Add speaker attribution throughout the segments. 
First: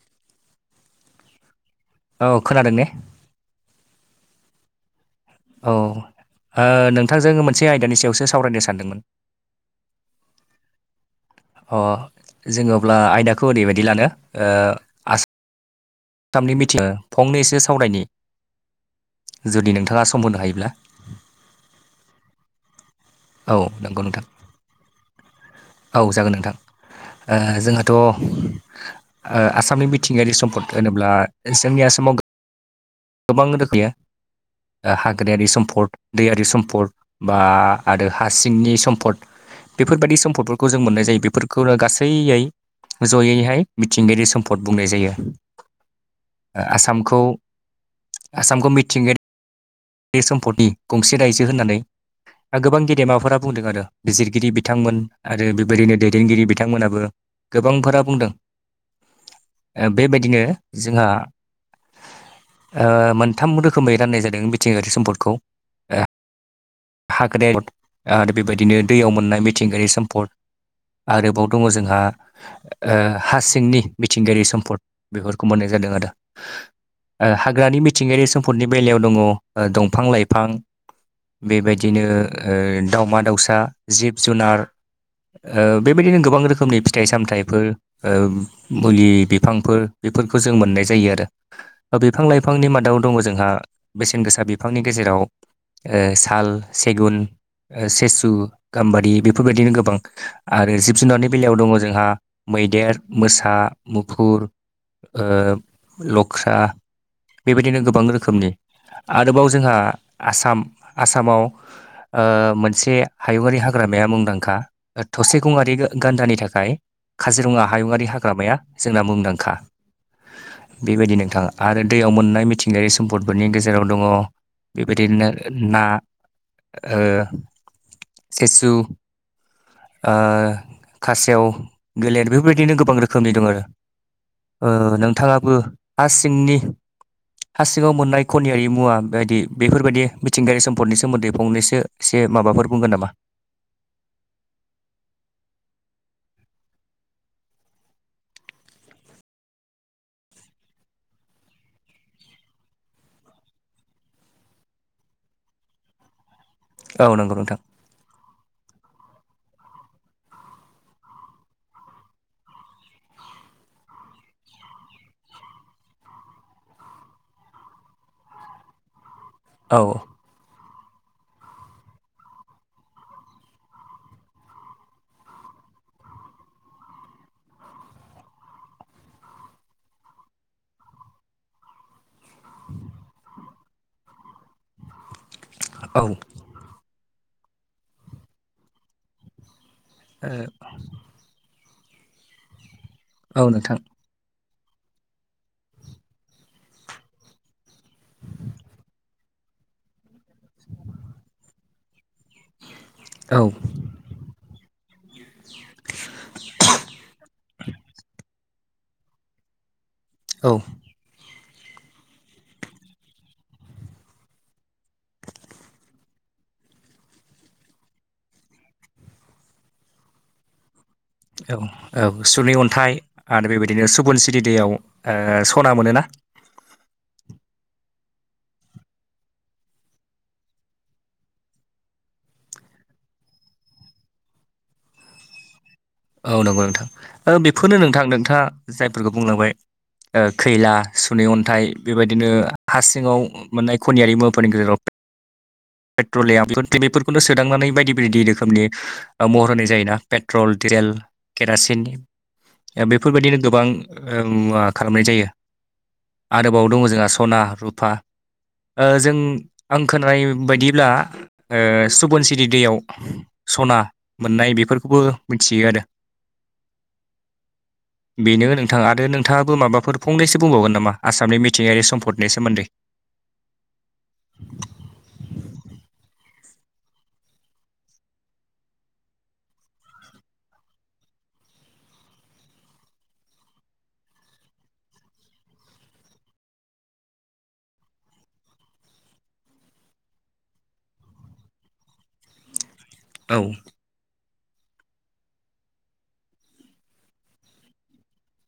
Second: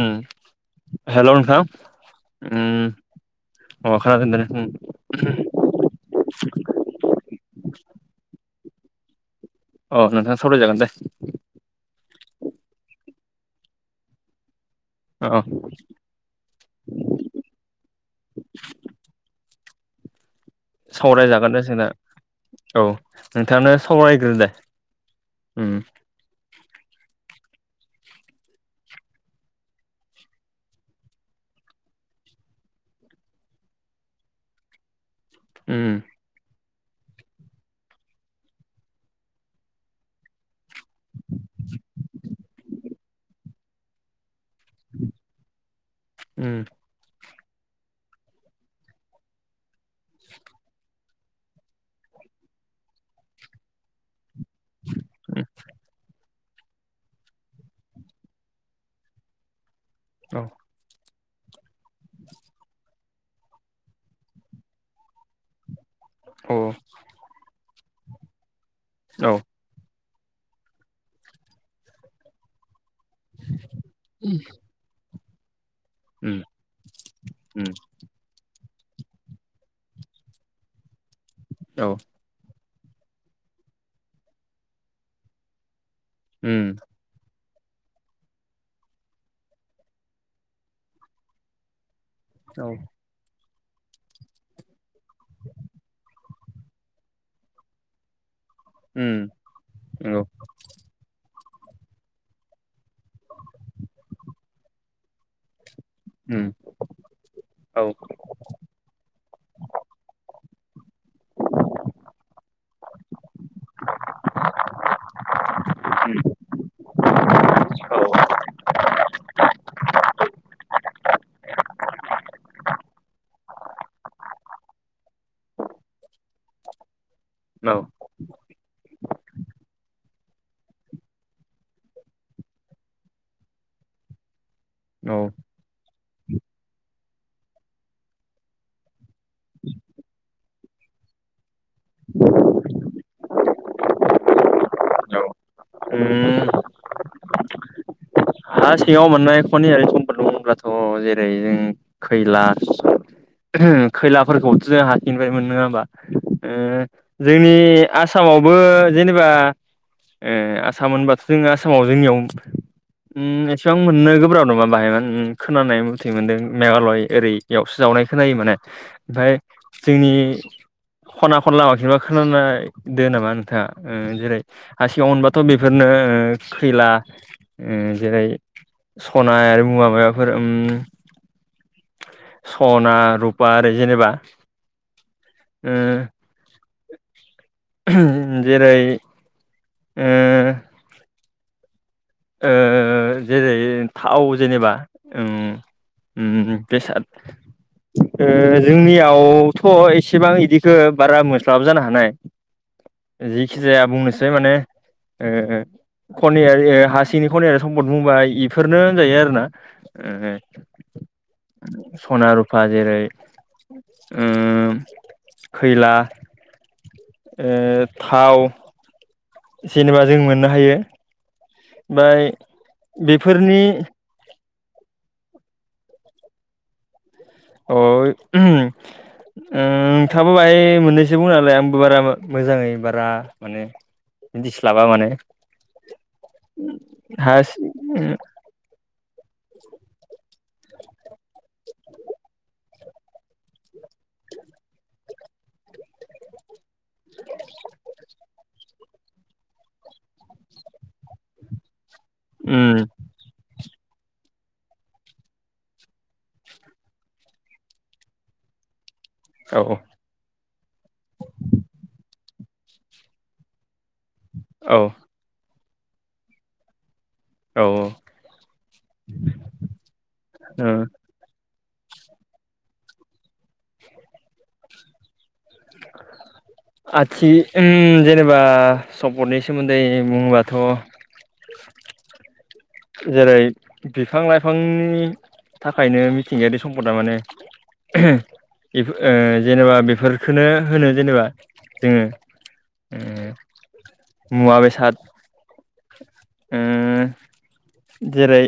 Speaker 1: उम हेल नोंथां
Speaker 2: औ खोनादों
Speaker 1: उम
Speaker 2: ने
Speaker 1: अ खोना दोन
Speaker 2: औ ओ नोंथांजों मोनसे आयदानि सायावसो सावरायनो सानदोंमोन
Speaker 1: अ नोंथाङा सावराय जागोन दे
Speaker 2: अ जों अब्ला आयदाखौ ओरैबायदि लानो ओ
Speaker 1: औ
Speaker 2: थामनि मिथिङ फंनै एसे सावरायनि जुदि नोंथाङा सम होनो हायोब्ला
Speaker 1: सावरायजागोन‌ जोंना औ
Speaker 2: औ
Speaker 1: नोंथाङानो
Speaker 2: नंगौ नोंथां
Speaker 1: सावरायग्रो‌ दे
Speaker 2: औ जागोन नोंथां। ओ जोंहाथ आसामनि बिथिंगायारि सम्पद होनोब्ला जोंनि आसामाव गोबां रोखैयो हाग्रायारि
Speaker 1: उम
Speaker 2: सम्पद दैयारि सम्पद बा आरो हा सिंनि सम्फद बेफोरबायदि सम्फदफोरखौ जों मोननाय जायो बेफोरखौनो गासैयै जयैहाय मिथिंगायारि सोम- भट बुंनाय जायो।
Speaker 1: उम
Speaker 2: आसामखौ आसामखौ मिथिंगायारि बे सम्फदनि गंसे रायजो होननानै। गोबां गेदेमाफोरा बुंदों आरो बिजिरगिरि बिथांमोन आरो बेबायदिनो दैदेनगिरि बिथ बिथांमोनाबो गोबांफोरा बुंदों बेबायदिनो।
Speaker 1: औ
Speaker 2: जोंहा मोनथाम रोखोमै राननाय जादों मिथिंगायारि सम्पदखौ।
Speaker 1: औ
Speaker 2: हाग्रायाव आरो बेबायदिनो दैयाव
Speaker 1: औ
Speaker 2: मोननाय। थिंगायारि सम्पद आरोबाव दङ जोंहा। हा सिंनि मिथिंगायारि सम्पद बेफोरखौ मोननाय जादों आरो
Speaker 1: उम उम
Speaker 2: हाग्रानि मिथ थिंगायारि सम्पदनि बेलायाव दङ दंफां लाइफां
Speaker 1: औ
Speaker 2: बेबायदिनो। ओ-दावमा दाउसा जिब जुनार। ओ-बेबायदिनो गोबां
Speaker 1: उम
Speaker 2: रोखोमनि फिथाइ सामथाइफोर। ओ-मुलि बिफांफोर बेफोरखौ जों मोननाय जायो आरो। बिफां लाइफांनि
Speaker 1: औ
Speaker 2: मादाव दङ जोंहा बेसेन गोसा बिफांनि गेजेराव ओ-साल। सेगुन सेसु गाम्बारि
Speaker 1: उम
Speaker 2: बेफोरबायदिनो गोबां।
Speaker 1: नंगौ
Speaker 2: आरो जिब जुनारनि बेलायाव दङ जोंहा मैदेर मोसा मुखुर
Speaker 1: उम
Speaker 2: ओ-लख्रा बेबायदिनो
Speaker 1: औ
Speaker 2: गोबां
Speaker 1: उम
Speaker 2: रोखो खोमनि आरोबाव जोंहा आसाम आसामाव। ओ-मोनसे हायुङारि हाग्रामाया मुंदांखा थसे गंआि गान्दानि थाखाय। काजिरङा हायुङारि हाग्रामाया जोंना मुंदांखा। बेबायदि नोंथाङा आरो दैयाव मोननाय मिथिंगायारि सम्पदफोरनि गेजेराव दङ। बेबायदिनो ना, ओ
Speaker 1: नाव
Speaker 2: सिसु ओ खासेयाव, गोलेर बेफोरबायदिनो गोबां रोखोमनि दं आरो। ओ
Speaker 1: औ
Speaker 2: नोंथाङाबो हा सिंनि हा सिङाव मोननाय खनियारि मुवा बायदि बेफोरबायदि मिथिंगायारि सम्पदनि सोमोन्दै फंनैसो एसे माबाफोर बुंगोन नामा?
Speaker 1: औ उम हा सिङाव मोननाय खनियारि सम्पटफोर दं होनब्लाथ' जेरै जों खैला, खैलाफोरखौथ' जों हासिंनिफ्रायमोनो नङा होमबा। ओ
Speaker 2: औ नंगौ
Speaker 1: जोंनि
Speaker 2: नोंथां
Speaker 1: आसामावबो जेनेबा ओ आसाम होनबाथ' जों आसामाव जोंनियाव उम एसिबां मोननो गोब्राब नङा बाहाय खोनानाय मथै मोनदों मेघालय ओरै। एयावसो जावनाय खोननायो माने ओमफाय
Speaker 2: औ
Speaker 1: जोंनि खना खला माखिबा खोनानाय दो नामा नोंथाङा जेरै हा सिगाव अनबाथ' बेफोरनो खैला। ओ जेरै सनाय आरो मुवा माबाफोर उम। सना, रुपा आरो जेनेबा ओ जेरै
Speaker 2: ओ
Speaker 1: ओ
Speaker 2: औ
Speaker 1: जेरै
Speaker 2: नोंथां
Speaker 1: थाव जेनेबा ओं उम बेसाद। ओ जोंनियावथ' एसेबां इदिखो बारा मोनस्लाबो जानो हानाय।
Speaker 2: औ
Speaker 1: जिखि जाया बुंनोसै माने ओ खनियारि ओ हा सिनिखौ नायना सम्पद बुंबा इफोरनो होनजायो आरो ना। ओ
Speaker 2: औ
Speaker 1: सना, रुफा जेरै खैला। ओ थाव। जेनेबा जों मोननो हायो।
Speaker 2: औ औ
Speaker 1: ओमफ्राय
Speaker 2: सुनि अन्थाइ आरो
Speaker 1: बेफोरनि
Speaker 2: बेबायदिनो सुबुन स्रिरि दैयाव ओ सना मोनो ना।
Speaker 1: अ उम थाबो बाहाय मोननैसो बुंना होलाय आंबो बारा मोजाङै बारा माने मिथिस्लाबा माने।
Speaker 2: औ नंगौ नोंथां। ओ
Speaker 1: हा
Speaker 2: बिफोरनो नोंथां
Speaker 1: सि
Speaker 2: नोंथाङा जायफोरखौ बुंलांबाय। ओ खैला, सुनै अन्थाइ बेबायदिनो हा सिङाव मोननाय खनियारि मुवफोरनि गेजेराव पेट्रलियामफोर बेफोरखौनो सोदांनानै बायदि बायदि रोखोमनि ओ महर होनाय जायो ना। पेट्रल डिजेल केरासिननि
Speaker 1: ओम
Speaker 2: ओ बेफोरबायदिनो गोबां ओ मुवा खालामनाय जायो। आरोबाव दङ जोंहा सना, रुफा ओ जों
Speaker 1: औ
Speaker 2: आं खोनानाय बायदिब्ला ओ सुबुन सिरि दैयाव सना मोननाय बेफोरखौबो मिथियो आरो।
Speaker 1: औ औ
Speaker 2: बेनो नोंथां आरो नोंथाङाबो माबाफोर फंनैसो
Speaker 1: ओ
Speaker 2: बुंबावगोन नामा? आसामनि मिथिंगायारि सम्पदनि सोमोन्दै। [inaudible]
Speaker 1: आथि उम जेनेबा सम्फदनि सोमोन्दै बुङोबाथ' जेरै बिफां लाइफांनि थाखायनो मिथिंगायारि सम्पदा माने। [unintelligible] इफ ओ जेनेबा बेफोरखोनो होनो जेनेबा जोङो। ओ
Speaker 2: औ।
Speaker 1: मुवा बेसाद उम जेरै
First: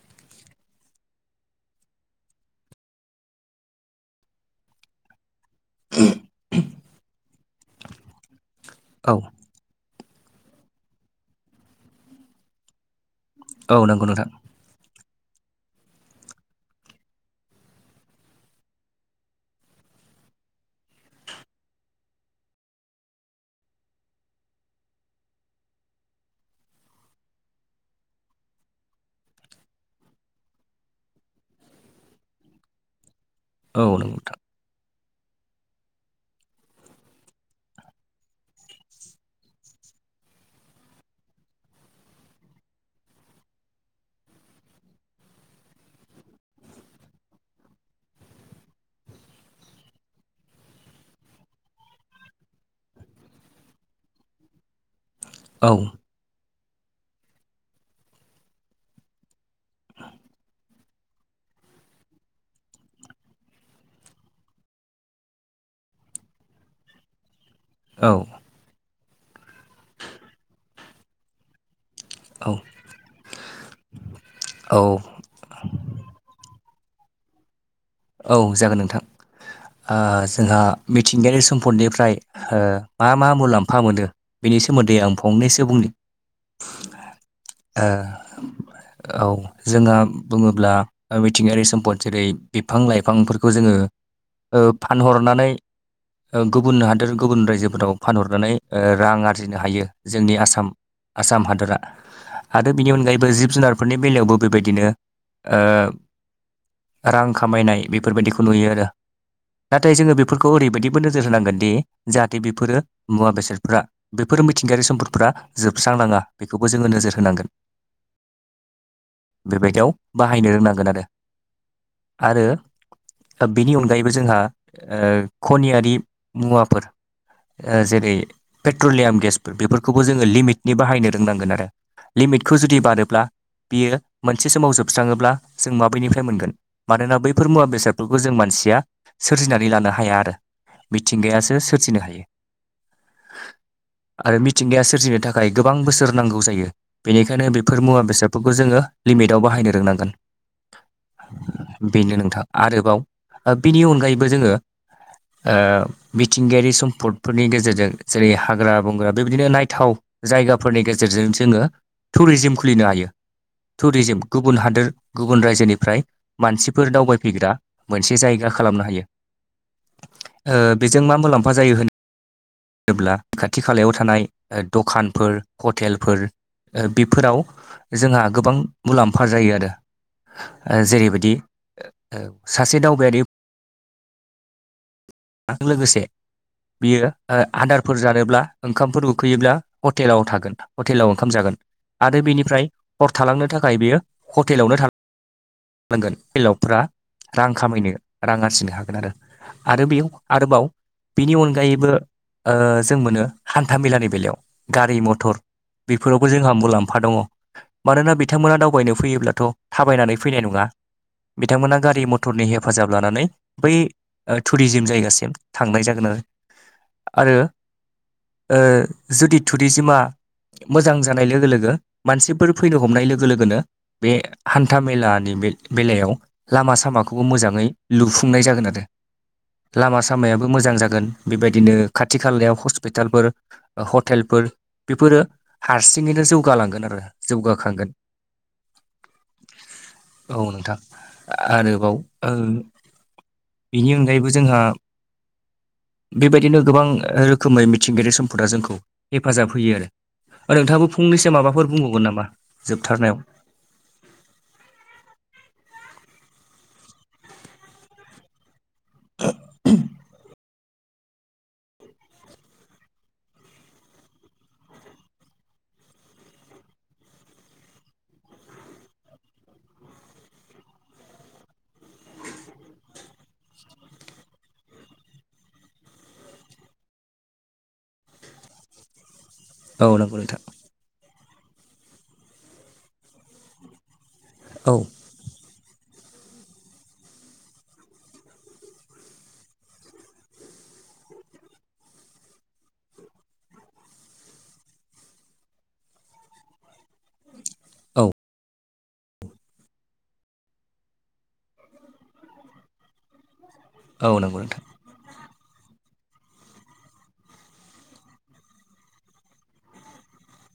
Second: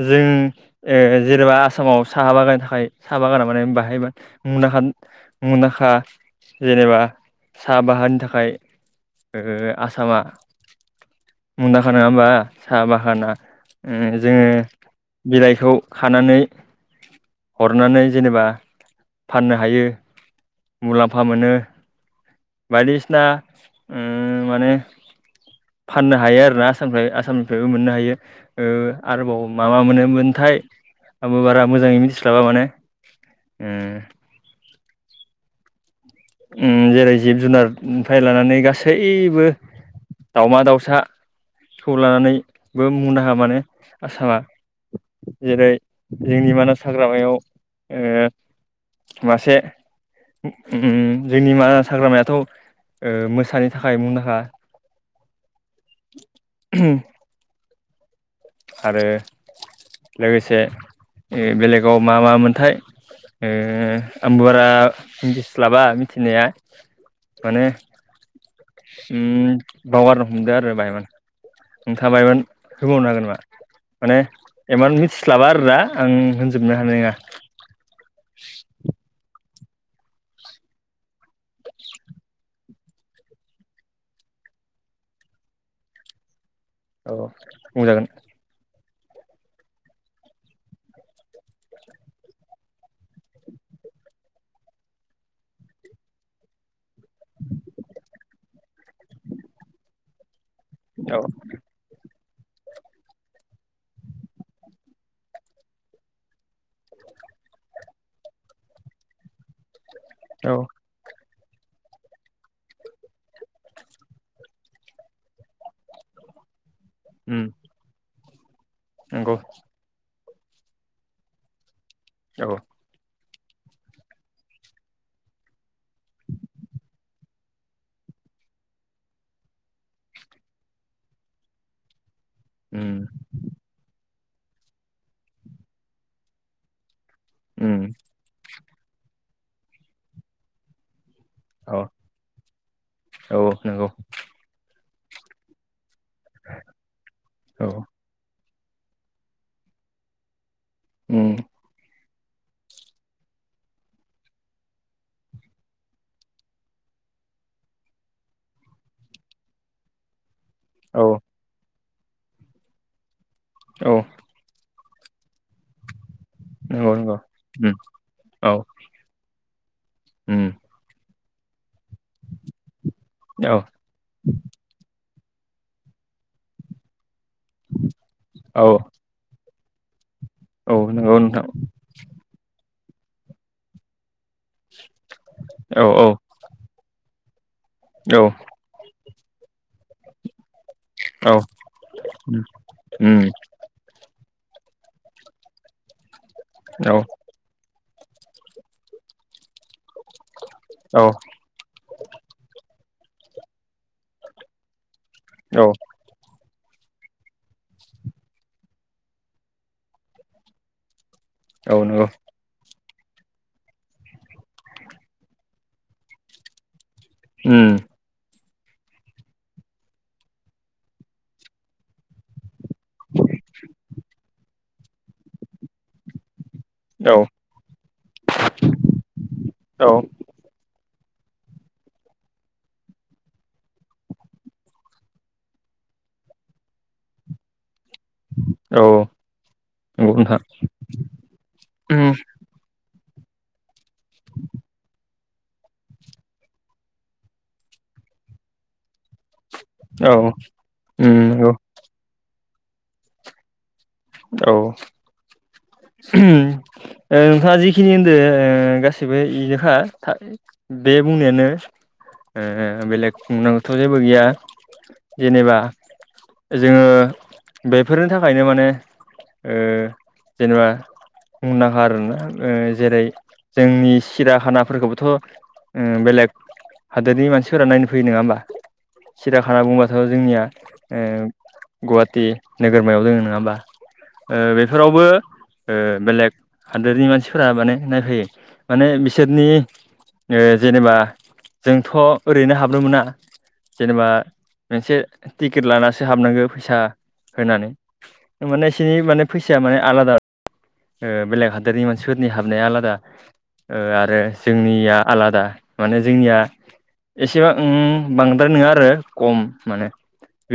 Speaker 1: जों ए जेनेबा आसामाव साहा बागाननि थाखाय साहा बागाना माने बाहाय मुंदांखा मुदखा जेनेबा साहा बाहानि थाखाय
Speaker 2: औ
Speaker 1: आसामा मुंदांखा नङा होमबा साहा बागाना
Speaker 2: औ नंगौ
Speaker 1: उम
Speaker 2: नोंथां
Speaker 1: जोङो बिलाइखौ खानानै हरनानै जेनेबा फाननो हायो। मुलाम्फा मोनो बायदिसिना उम माने फाननो हायो आरोना आसामनिफ्राय आसामनिफ्रायबो मोननो हायो आरोबाव माबा मोनोमोनथाय आंबो बारा मोजाङै मिथिस्लाबा माने उम
Speaker 2: ओव नोंथा।
Speaker 1: उम जेरै जिब जुनारनिफ्राय लानानै गासैबो दाउमा दाउसा खौ लानानैबो मुंदांखा माने आसामा। जेरै जोंनि मानास हाग्रामायाव ओ मासे उम जोंनि मानास हाग्रामायाथ' मोसानि थाखाय मुंदांखा।
Speaker 2: औ।
Speaker 1: [unintelligible] आरो लोगोसे ओ बेलेगाव मा मा मोनथाय ओम आंबो बारा मिन्थिस्लाबा मिथिनाया माने
Speaker 2: औ।
Speaker 1: उम बावगारनो हमदो आरो बाय नोंथाङा बायमान
Speaker 2: औ
Speaker 1: होबावनो हागोन नामा माने
Speaker 2: औ
Speaker 1: एमान मिथि स्लाबा आरोदा आं होनजोबनो हानाय नङा।
Speaker 2: ओव जागोन नोंथां। ओ जोंहा मिथिंगायारि सम्पदनिफ्राय ओ मा मा मुलाम्फा मोनदो बेनि सोमोन्दै आं फंनैसो बुंनि।
Speaker 1: अव बुंजागोन।
Speaker 2: ओव जोंहा बुङोब्ला मिथिंगायारि सम्पद जेरै बिफां लाइफांफोरखौ जोङो ओ फानहरनानै गुबुन हादोर गुबुन रायजोफोराव फानहरनानै रां आरजिनो हायो जोंनि आसाम
Speaker 1: औ
Speaker 2: आसाम हादरा। आरो बिनि अनगायैबो जिब जुनारफोरनि बेलायावबो बेबायदिनो ओ रां खामायनाय बेफोरबायदिखौ नुयो आरो नाथाय जोङो बेफोरखौ
Speaker 1: औ
Speaker 2: ओरैबायदि बो नोजोर होनांगोनदि जाहाथे बेफोरो मुवा बेसादफ्रा बेफोर मिथिंगायारि सम्दफोरा जोबस्रांनाङा। बेखौबो जोङो नोजोर
Speaker 1: उम
Speaker 2: होनांगोन
Speaker 1: नंगौ
Speaker 2: बेबायदियाव बाहायनो रोंनांगोन आरो।
Speaker 1: औ
Speaker 2: आरो बेनि अनगायैबो जोंहा खनियारि मुवाफोर जेरै पेट्रलियाम गेसफोर बेफोरखौबो जोङो लिमिटनि बाहायनो रोंनांगोन आरो। लिमिटखौ जुदि
Speaker 1: उम
Speaker 2: बारोब्ला बियो मोनसे समाव जोबस्राङोब्ला जों माब्रैनिफ्राय मोनगोन। मानोना बैफोर मुवा
Speaker 1: उम
Speaker 2: बेसादफोरखौ जों मानसिया सोरजिनानै लानो हाया आरो मिथिंगाया
Speaker 1: औ
Speaker 2: सोरजिनो हायो।
Speaker 1: औ नंगौ
Speaker 2: आरो मि मिथिंगाया सोरजिनो थाखाय गोबां बोसोर नांगौ जायो बेनिखायनो
Speaker 1: औ
Speaker 2: बेफोर मुवा बेसाद बेफोरखौ जोङो लिमिटाव बाहायनो रोंनांगोन।
Speaker 1: उ
Speaker 2: बेनो नोंथां आरोबाव बेनि अनगायैबो जोङो ओ मिथिंगायारि सम्पदफोरनि गेजेरजों जेरै हाग्रा बंग्रा बेबायदिनो नायथाव जायगाफोरनि गेजेरजों जोङो टुरिजिम खुलिनो हायो
Speaker 1: औ
Speaker 2: टुरिजिम गुबुन हादोर गुबुन रायजोनिफ्राय मानसिफोर
Speaker 1: नंगौ नंगौ
Speaker 2: दावबायफैग्रा
Speaker 1: उम
Speaker 2: मोनसे जायगा
Speaker 1: औ
Speaker 2: खालामनो हायो।
Speaker 1: उम
Speaker 2: ओ बेजों मा मुलाम्फा जायो होन दोब्ला खाथि
Speaker 1: औ
Speaker 2: खालायाव थानाय ओ दखानफोर हथेलफोर ओ बेफोराव जोंहा गोबां
Speaker 1: औ
Speaker 2: मुलाम्फा जायो आरो
Speaker 1: औ
Speaker 2: ओ
Speaker 1: नंगौ
Speaker 2: जेयैबायद
Speaker 1: नोंथां
Speaker 2: ओ ओ सासे दावबायारि आ
Speaker 1: औ
Speaker 2: लोगोसे
Speaker 1: औ
Speaker 2: बियो ओ आदारफोर जानोब्ला ओंखामफोर उखैयोब्ला हटेलाव थागोन हटेलाव ओंखाम
Speaker 1: औ औ
Speaker 2: जागोन आरो
Speaker 1: उम
Speaker 2: बेनिफ्राय हर
Speaker 1: उम
Speaker 2: थालांनो थाखाय बेयो हटेलावनो थानांगोन हेलावफ्रा
Speaker 1: औ
Speaker 2: रां खामायनो रां आरजिनो हागोन आरो आरो बेयाव आरोबाव
Speaker 1: औ
Speaker 2: बेनि अनगायैबो ओ जों मोनो हान्थामेलानि बेलायाव गारि मथर
Speaker 1: औ।
Speaker 2: बेफोरावबो जोंहा मुलाम्फा दङ'। मानोना बिथांमोना दावबायनो फैयोब्लाथ' थाबायनानै फैनाय नंला बिथांमोना
Speaker 1: औ
Speaker 2: गारि
Speaker 1: नंगौ
Speaker 2: मथरनि हेफाजाब लानानै बै ओ थुरिजिम जायगा सिम थांनाय जागोन आरो आरो
Speaker 1: उम
Speaker 2: ओ जुदि थुरिजिमा मोजां जानाय लोगो लोगो मानसिफोर फैनो हमनाय लोगो लोगोनो बे हान्था मेलानि बे बेलायाव लामा
Speaker 1: औ
Speaker 2: सामाखौबो मोजाङै लुफुंनाय जागोन आरो।
Speaker 1: औ
Speaker 2: लामा सामायाबो मोजां जागोन बेबायदिनो खाथि खालायाव हस्पिटालफोर ओ हटेलफोर बेफोरो हारसिङैनो जौगालांगोन आरो जौगाखांगोन
Speaker 1: औ औ।
Speaker 2: औ नोंथां आरोबाव
Speaker 1: उम
Speaker 2: ओ बेनि अन [unintelligible] जोंहा बेबायदिनो गोबां रोखोमै मिथिंगायारि सम्पदा जोंखौ हेफाजाब होयो आरो
Speaker 1: औ
Speaker 2: ओ नोंथाङाबो
Speaker 1: उम
Speaker 2: फंनैसो
Speaker 1: नंगौ
Speaker 2: माबाफोर बुंबावगोन नामा जोबथारनायाव
Speaker 1: औ ओ नोंथाङा जिखिनि होनदों गाससिबो इनोखा खा बे बुंनायानो ओ बेलेग बुंनांगौथ' जेबो गैया जेनेबा जोङो बेफोरनि थाखायनो माने ओ जेनेबा मुंदांखा आरोना ओ जेरै जोंनि सिराखानाफोरखौबोथ' ओ बेलेग हादोरनि मानसिफोरा नायनो फैयो नोङा ओमबा सिराखाना
Speaker 2: औ
Speaker 1: बुंबाथ'
Speaker 2: नंगौ नोंथां
Speaker 1: जोंनिया ओ गुवाहाटि नोगोरमायाव दोङो नोङा ओमबा? ओ
Speaker 2: औ
Speaker 1: बेफोरावबो ओ बेलेग हादोरनि मानसिफोरा माने नायफैयो माने बिसोरनि ओ जेनेबा जोंथ' ओरैनो हाबनो मोना जेनेबा मोनसे टिकिट लानासो हाबनांगो फैसा होनानै
Speaker 2: औ।
Speaker 1: ओ माने इसिनि माने फैसाया माने आलादा ओ बेलेग हादोरनि मानसिफोरनि हाबनाया आलादा ओ
Speaker 2: औ
Speaker 1: आरो
Speaker 2: नंगौ नोंथां
Speaker 1: जोंनिया आलादा माने जोंनिया एसेबा उम बांद्राय नोङा आरो कम माने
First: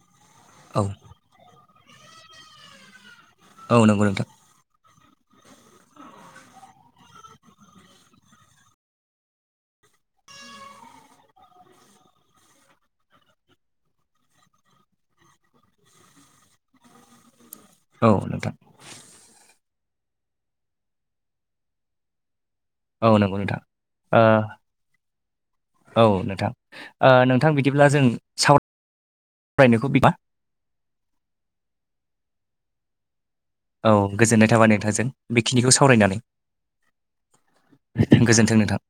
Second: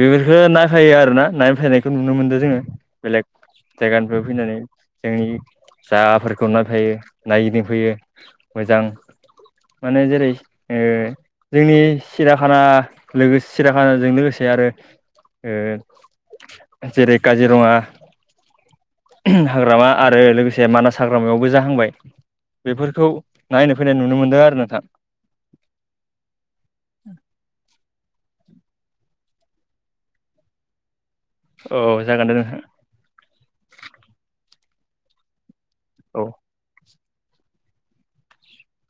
Speaker 1: बेफोरखो
Speaker 2: औ
Speaker 1: नायफायो आरो ना नायफायनायखो नुनो मोनदों जोङो बेलेग
Speaker 2: औ नंगौ नोंथां
Speaker 1: जायगानिफ्राय फैनानै जोंनि जागाफोरखौ नायफैयो नायगिदिंफैयो मोजां माने जेरै ओ जोंनि सिराखाना लोगोसे सिराखानाजों लोगोसे आरो ओ जेरै काजिरङा
Speaker 2: औ नोंथां।
Speaker 1: हाग्रामा आरो लोगोसे मानास हाग्रामायावबो जाहांबाय बेफोरखौ
Speaker 2: औ नंगौ नोंथां
Speaker 1: नायनो फैनाय नुनो मोनदों आरो नोंथां।
Speaker 2: औ नोंथां ओ-नोंथां बिदिब्ला जों साव रायनायखौ बिबा
Speaker 1: औ जागोन दे नोंथां।
Speaker 2: औ गोजोननाय थाबाय नोंथांजों बेखिनिखौ सावरायनानै।
Speaker 1: औ
Speaker 2: गोजोन्थों नोंथां।